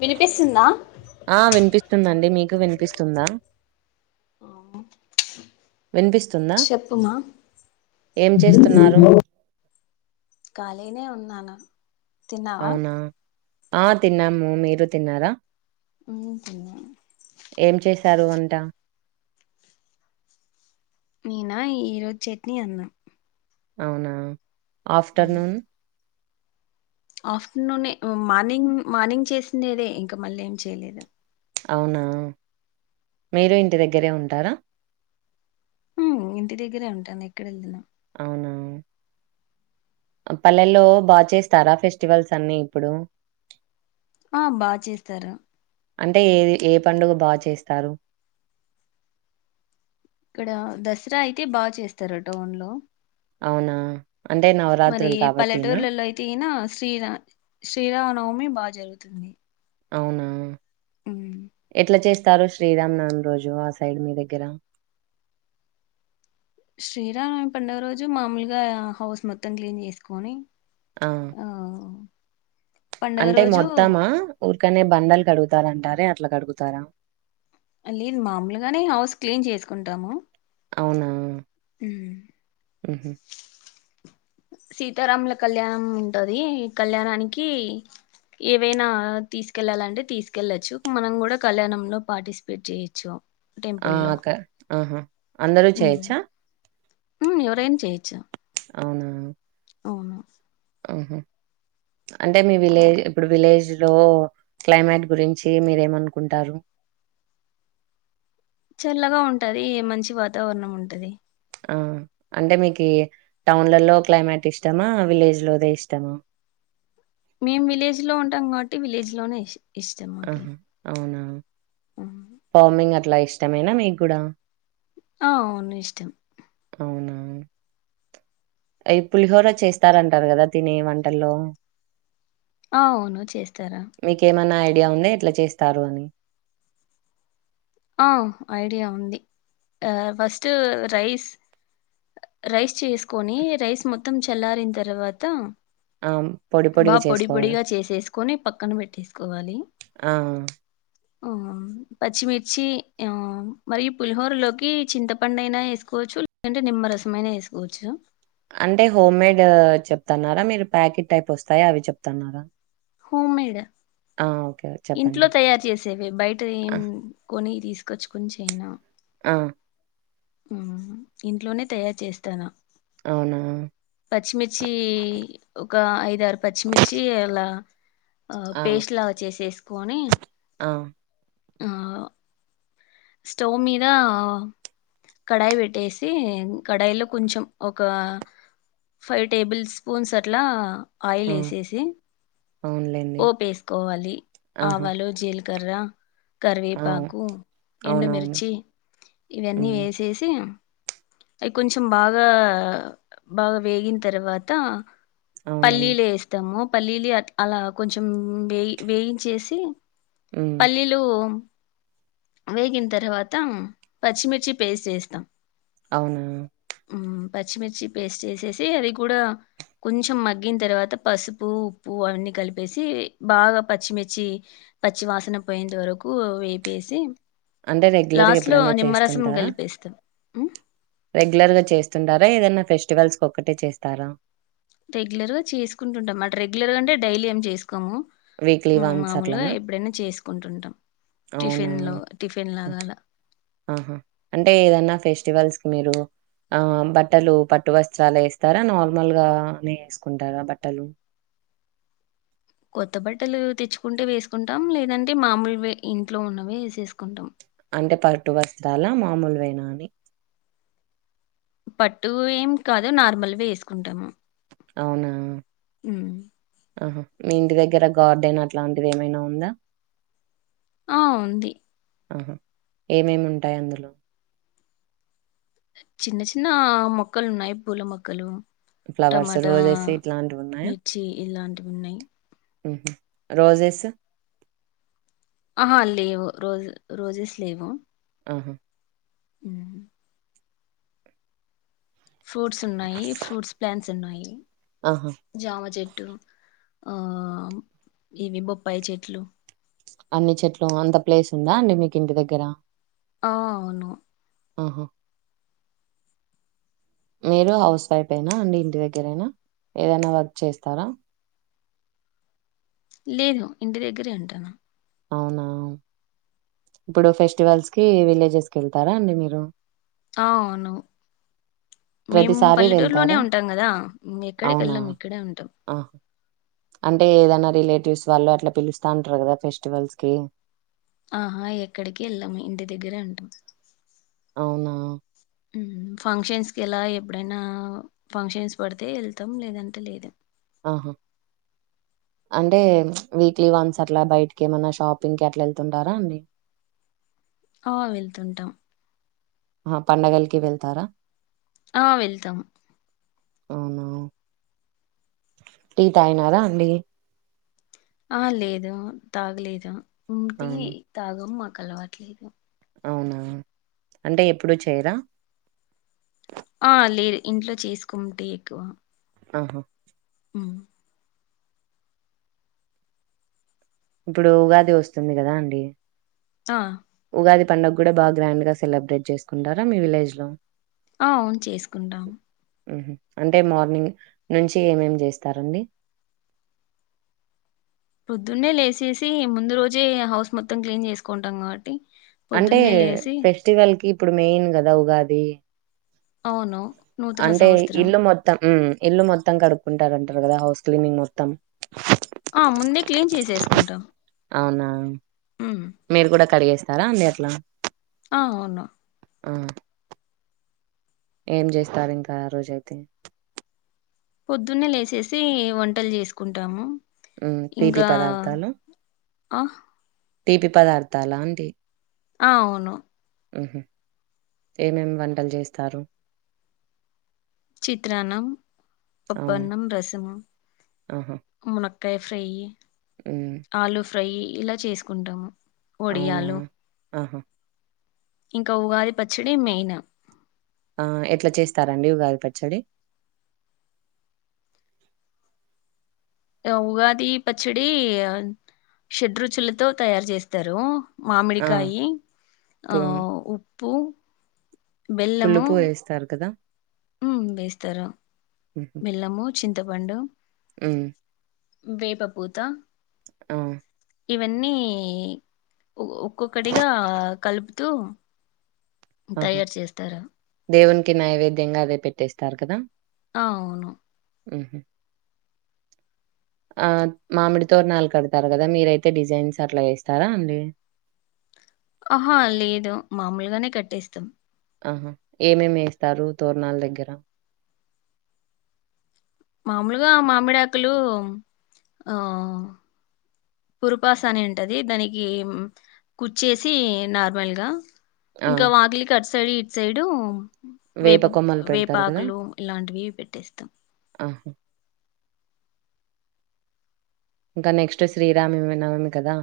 వినిపిస్తుందా ఆ వినిపిస్తుందండి. మీకు ఇప్పుడు వినిపిస్తుందా అవునా వినిపిస్తు చెప్పుమా ఏం చేస్తున్నారు ఖాళీనే ఉన్నాను. తిన్నావా అవునా ఆ తిన్నాము. మీరు తిన్నారా అ తిన్న ఈసారి కొంటా నేనా ఈ రోజు చట్నీ, అన్నాం అవునా ఆఫ్టర్నూన్ ఆఫ్టర్నూనే మార్నింగ్ మార్నింగ్ చేసిండేదే ఇంకా మళ్ళీ ఎమ్ చేయలేదు. అవునా మీరు ఇంటి దగ్గరే ఉంటారా హ్మ్ ఇంటి దగ్గరే ఉంటాను. ఎక్కడ వెళ్ళాను. అవునా పల్లెల్లో బాగా చేస్తారా ఫెస్టివల్స్ అన్ని ఇప్పుడు ఆ బాగా చేస్తారు. అంటే ఏది ఏ పండుగ బాగా చేస్తారు. ఇక్కడ దసరా అయితే బాగా చేస్తారా టౌన్ లో అవునా అంటే మరి నవరాత్రులు కాబట్టినా పల్లెటూర్లలో అయితే ఈనా శ్రీరా శ్రీరామనవమి బాగా జరుగుతుంది. అవునా మ్మ్ ఎట్లా చేస్త స్తారు శ్రీరామనవమి రోజు ఆ సైడ్ మీ దగ్గర శ్రీరానమమి పండుగ రోజు మామూలుగా హౌస్ మొత్తం క్లీన్ చేసుకొని ఆ ఆ పండుగ అంటే రోజు మొత్తమా ఊరికనే బండలు కడుగు తారంటారే అట్లా కడుగుతారా లేదు మామూలుగానే హౌస్ క్లీన్ చేసుకుంటాము అవునా ఉమ్ ఉహు సీతారాముల కళ్యాణం ఉంటది ఈ కళ్యాణానికి ఏవైనా తీసుకెళ్ళాలంటే తీసుకెళ్లొచ్చు మనం కూడా కళ్యాణంలో పార్టిసిపేట్ చేయొచ్చు ఆ టెంపుల్లో అకే ఆహా అందరూ చేయొచ్చా ఉమ్ ఎవరైనా చేయిచ్చు అవునా అవును ఆహా అంటే మీ విలేజ్ ఇప్పుడు విలేజ్ లో క్లైమేట్ గురించి మీరేమనుకుంటారు చల్లగా ఉంటది మంచి వాతావరణం ఉంటది ఆ అంటే మీకి టౌన్లలో క్లైమేట్ ఇష్టమా విలేజ్ లోదే ఇష్టమా మేం విలేజ్ లో ఉంటాం కాబట్టి విలేజ్ లోనే ఇష్ ఇష్టం మాకి ఆహా అవునా ఫార్మింగ్ అ ఇట్ల ఇష్టమైనా మీకు కూడా ఆ అవును ఇష్టం ఆయి పులిహోర చేస్తారంటారు కదా తినే వంటల్లో ఆ అవును చేస్తారా మీకేమన్నా ఐడియా ఉంది ఎట్లా చేస్తారు అని ఆ ఐడియా ఉంది ఫస్ట్ రైస్ రైస్ చేసు కొని రైస్ మొ త్తం చల్లారిన తర్వాత ఆ! పొడి బా పొడిగా పొడి చేసుకోవడం. పొడిగా చేసేసుకొని పక్కన పెట్టేసుకోవాలి ఆ! ఓ పచ్చిమిర్ చ్చి ఆ మరియు పులిహోరలోకి చింతపండు అయినా వేసుకోవచ్చు లేదంటే నిమ్మరసంమయినా వేసుకోవచ్చు అంటే హోమ్ మేడ్ చెప్తన్నారా మీరు ప్యాకెట్ టైప్ వస్తాయి అవి చెప్తన్నారా హోమ్ మేడ్ ఆ ఓకే ఇంట్లో చెప్పండి. తయారు చేసేవి బయట ఏం ఆ! కొని తీసుకొచ్చుకని చేయనా ఆ! ఆ ఇంట్లోనే తయారు చేస్తాను అవునా! పచ్చిమిర్చ్చి ఐదారు పచ్చిమిచ్చి ఎలా ఆ పేస్ట్ లా వ చేేసేసుకొని ఆ! స్టవ్ మీద కడాయి పెట్టేసి కడాయిలో కొంచెం ఒక ఫైవ్ టేబుల్ స్పూన్స్ అట్లా ఆ! ఆయిల్ ఎసేసి అవునులెండి. పోపేసుకోవాలి ఆహా! ఆవాలు జీలకర్ర గరా కరవే అవును. పాకు అవునవును. ఎండుమిర్చి ఇవన్నీ హ్మ్. వేసేసి అవి కొంచెం బాగా బాగా వేగిన తర్వాత అవునండి. పల్లీలే ఇేస్తాము పల్లీలి అలా కొంచెం వేయి వేయించేసి హ్మ్. పల్లీలు వేగిన తర్వాత పచ్చిమిర్చి పేస్ట్ చేేస్తాం అవునా పచ్చిమిర్చి పేస్ట్ వేసేసి అది కూడా కొంచెం మగ్గిన తర్వాత పసుపు ఉప్పు అవన్నీ కలిపేసి బాగా పచ్చిమిర్చి పచ్చి వాసన పోయేంత వరకు వేపేసి అంటే రెగ్యులర్గా లాస్ట్ లో ఎప్పుడైనా నిమ్మరసం చేస్తుంటారా కలిపేస్తాం మ్మ్ రెగ్యులర్ గా చేస్తుంటారా ఏదనా ఫెస్టివల్స్ ఒకక్కటే చేస్తారా రెగ్యులర్గాసుకుంటామాట రెగ్యులర్గా అంట డైలీ ఏం చేసుకోం పుఖము వీక్లీ వన్స్ మామూలుగా అట్లనా? ఎప్పుడైనా చేసుకుంటుంటాం అవునా టిఫిన్ లో టిఫిన్ లాగా అలా ఆహా అంటే ఏదన్నా ఫెస్టివల్ మీరు ఆ బట్టలు పట్టు వస్త్రాలే వేస్తారా నార్మల్ గా నే వేసుకుంటారా బట్టలు కొత్త బట్టలు తెచ్చుకుంటే వేసుకుంటాం లేదంటే మామూలు వే ఇంట్లో ఉన్నవే వేసేసుకుంటాం అంటే పట్టు వస్త్రాల మామూలువేనా అని పట్టు ఏం కాదు నార్మల్వే వేసుకుంటాము అవునా ఉమ్ ఆహా మీ ఇంటి దగ్గర గార్డెన్ అట్లాంటిది ఏమైనా ఉందా ఆ ఉంది ఆహా ఏమేమి ఉంటాయి అందులో చిన్న చిన్న మొక్కలు ఉన్నాయి పూల మొక్కలు ఫ్లవర్స్ టమాటా రోజెస్ ఇట్లాంటివి ఉన్నాయా? మిర్చి ఇలాంటివి ఉన్నాయి ఉహు రోజెస్ ఆహా లేవు రోజ్ రోజెస్ లేవు ఆహా ఉమ్ ఫ్రూట్స్ ఉన్నాయి ఫ్రూట్స్ ప్లాంట్స్ ఉన్నాయి ఆహా జామ చెట్ ఆ ఇవి బొప్పాయి చెట్లు అన్ని చెట్లు అంత ప్లేస్ ఉందా అండి మీకు ఇంటి దగ్గర ఆ అవును ఆహా మీరు హౌస్ వైఫ్ఎనా అండి ఇంటి దగ్గరైనా ఏదైనా వర్క్ చేస్తారా లేదు ఇంటి దగ్గరే ఉంటాను అవునా ఇప్పుడు ఫెస్టివల్స్ కి విలేజెస్ కి వెళ్తారా అండి మీరు అవును మేము ప్రతిసారి పల్లెటూరులోనే వెళ్తారా? ఉంటాం కదా ఎక్కడికి అవునా? వెళ్లం ఇక్కడే ఉంటాం ఆహా! అంటే ఏదైనా రిలేటివ్స్ వాళ్ళు అట్లా పిలుస్తా ఉంటారు కదా ఫెస్టివల్స్ కి ఆహా ఎక్కడికి వెళ్ళము ఇంటి దగ్గరే ఉంటాము అవునా ఉహు ఫంక్షన్స్ ఎలా ఎప్పుడైనా ఫంక్షన్స్ పడితే వెళ్తాం లేదంటే లేదు ఆహా అంటే వీక్లీ వన్స్ అట్లా బయటికి ఏమన్నా షాపింగ్కి ఎట్లా వెళ్తుంటారా అండి ఆ వెళ్తుంటాం ఆహ పండగలకి వెళ్తారా ఆ వెళ్తాము అవునా టీ తగినారా అండి ఆ లేదు తాగలేదు మేం టీ అవును. తాగమ్ అలవట్లేదు అవునా అంటే ఎప్పుడు చేయరా ఆ లేదు ఇంట్లో చేసుకోము టీ ఎక్కువ ఆహా ఉమ్ ఇప్పుడు ఉగాది వస్తుంది కదా అండి ఆ పండుగ కూడా బా గ్రాండ్ గా సెలబ్రేట్ చేసుకుంటారా మీ విలేజ్ లో అ అవును చేసుకుంటాం హుహు. అంటే మార్నింగ్ నుంచి ఏమేమి చేస్తారండి పొద్దున్నే లేచేసి ముందు రోజే హౌస్ మొత్తం క్లీన్ చేసుకుంటాం కాబట్టి అంటే పొద్దున్నే లేసి ఫెస్టివల్ కి ఇప్పుడు మెయిన్ కదా ఉగాది అవును నూతన అంటే సంవత్సరం ఇల్లు మొత్తం ఇల్లు మొత్తం కడుక్కుంటారుండి కదా హౌస్ క్లీనింగ్ మొత్తం ఆ ముందే క్లీన్ చేసేసుకుంటాం అవునా ఉమ్. మీరు కూడా కడిగేస్త తరా అ నేర్లా ఆ అవును ఆ ఏం చేస్తారు ఇంకా ఆ రోజైతే పొద్దున్నే లేచేసి వంటలు చేసుకుంటాము ఉ తీపి ఇంకా పదార్థాలు ఆ తీపి పదార్థాల అండి ఆ అవును ఉహు ఏమేమి వంటలు చేస్తారు చిత్ర అన్నం ఆ! పప్పన్నం రసము ఆహా! మున కాయే ఫ్రై హ్మ్. ఆలుఫ ఫ్రై ఇలా చేసుకుంటాము అవునా! ఒడియాలు ఆహా! ఇంకా ఉగాది పచ్చడి మెయిన్ ఆ ఎట్లా చేస్తారండి ఉగాది పచ్చడి ఉగాది పచ్చడి షడ్రుచులతో తయారు చేస్తారు ఆ! మామిడికాయి ఆ పు ఉ పు పులుసు వేస్తారు కదా ఉ వేస్తరు హ్మ్. బెల్లము చింతపండు హ్మ్ వేపపూత అ ఇవన్నీ ఒక్కొక్కటిగా కలుపు తు తయారు చేస్తారా కి నైవేద్యంగా అదే పెట్టేస్తారు కదా అ అవును ఉహు ఆ మామిడి తోరణాలు కడతారు కదా మీరైతే డిజైన్స్ అట్లా ఏస్తారా అండి ఆహా లేదు మామూలుగానే కట్టేస్తాం ఆహా ఏమేమి వేస్తారు తోరణాల దగ్గర మామూలుగా మామిడాకులు ఆ పురుపాస అని ఉంటది దానికి కుచ్చేసి నార్మల్గా ఆ! ఇంకా వాకిలి కడుస్ సైడ్ ఇట్ సైడు వేప వేపు కొమ్మలు పెడతారు గదా! వేపాకులు ఇలాంటివి పెట్టేస్తాం ఆహా! ఇంకా నెక్స్ట్ శ్రీరామనవమి కదా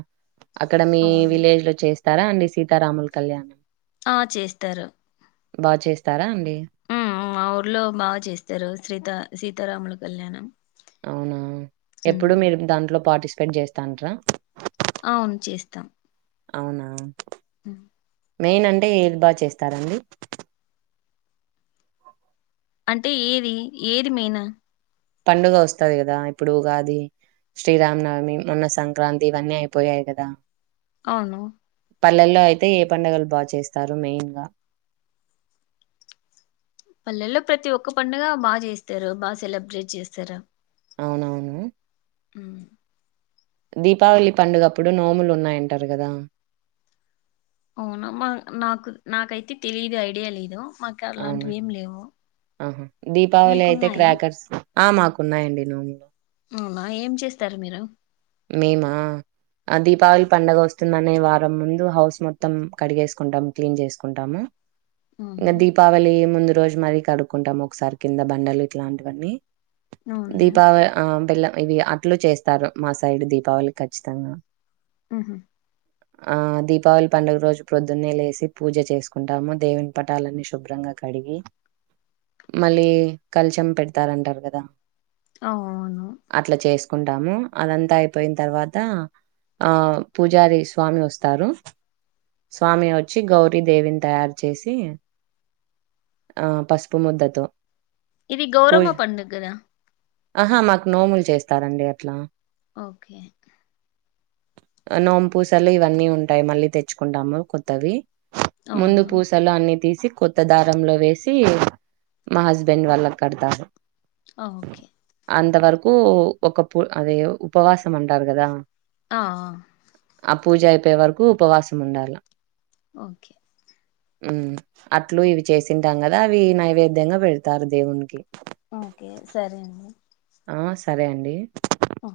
అక్కడ మీ అవునా విలేజ్ లో చేస్ స్తారా అండి సీతారాములు కళ్యాణం ఆ చేస్తారు బాగా చేస్తారా అండి హ్మ్ హ్మ్ మా ఊర్లో బాగా చేస్తారు సీత సీత సీతరాముల కళ్యాణం అవునా ఉమ్, ఎప్పుడు మీరు దాంట్లో పాటిస్ పేట్ చెస్తాంట్రా అవును చేస్తాం అవునా అ మెయిన్ అంటే ఏది బాగా చేస్తారండి అంటే ఏది ఏది మేయిన్ పండుగ వస్తది కదా ఇప్పుడు ఉగాది శ్రీరామనవమి మొన్న సంక్రాంతి ఇవన్నీ అయిపోయాయి కదా అవును పల్లెల్లో అయితే ఏ పండగలు బాగా చేస్తారు మెయిన్ గా పళ్లలో ప్రతి ఒక్క పండుగ బాగా చేస్తారు బాగా సెలబ్రేట్ చేస్తారు అవునువును అ దీపావళి పండుగప్పుడు నోములు ఉన్నాయంటారు కదా అవునామ్ మా నాకు నాకైతే తెలిదు ఐడియా లేదు మాకు అవునా అలాంటివి ఏం లేవు ఆహా దీపావళి అయితే మీకున్నాయా క్రాకర్స్ ఆ మాకున్నాయండి నోము అవునా ఏం చేస్తారు మీరు మేమా ఆ దీపావళి పండగ వస్తుందనే వారం ముందు హౌస్ మొత్తం కడిగేసుకుంటాము క్లీన్ చేసుకుంటాము ఇంగ ఉహు, దీపవళి ముందు రోజు మరీ కడుక్కుంటాం ఒకసారి కింద బండలు ఇట్లాంటివన్నీ అవునులే దీపావళి ఆ బెల్ల ఇవి అట్లు చేస్తారు మా సైడ్ దీపావళి ఖచ్చితంగా హ్మ్ హు ఆ దీపావళి పండుగ రోజు ప్రొద్దున్నే లేసి పూజ చేసుకుంటాము దేవని పటాలన్నీ శుభ్రంగా కడిగి మళ్ళీ కల్చం పెడతారంటారు కదా అఓ కుంటాము అదంతా అయిపోయిన తర్వాత ఆ పూజారి స్వామి వస్తారు స్వామి వచ్చి గౌరీ దేవిని తయారు చేసి ఆ పసుపు ముద్దతో ఇది గౌరవమ్మ పండుగ కదా ఆహా మాకు నోములు చేస్తారండి అట్లా ఓకే నోంపూసలు ఇవన్నీ ఉంటాయి మళ్ళీ తెచ్చుకుంటాము కొత్తవి అవునా ముందు పూసలు అన్నిీ తీసి కొత్త దారంలో వేసి మా హస్బెండ్ వాళ్ల కడతారు ఆ ఓకే అంతవరకు ఒక పూ అదే ఉపవాసం ఉంటారు కదా ఆ ఆ పూజ అయిపోయే వరకు ఉపవాసం ఉండాల ఓకే ఉ అట్లు ఇవి చేసింది పెంటాం కదా అవి నైవేద్యంగా పెడతారు దేవునికి ఓకే సరే అండి ఆ సరే అండి ఆఓ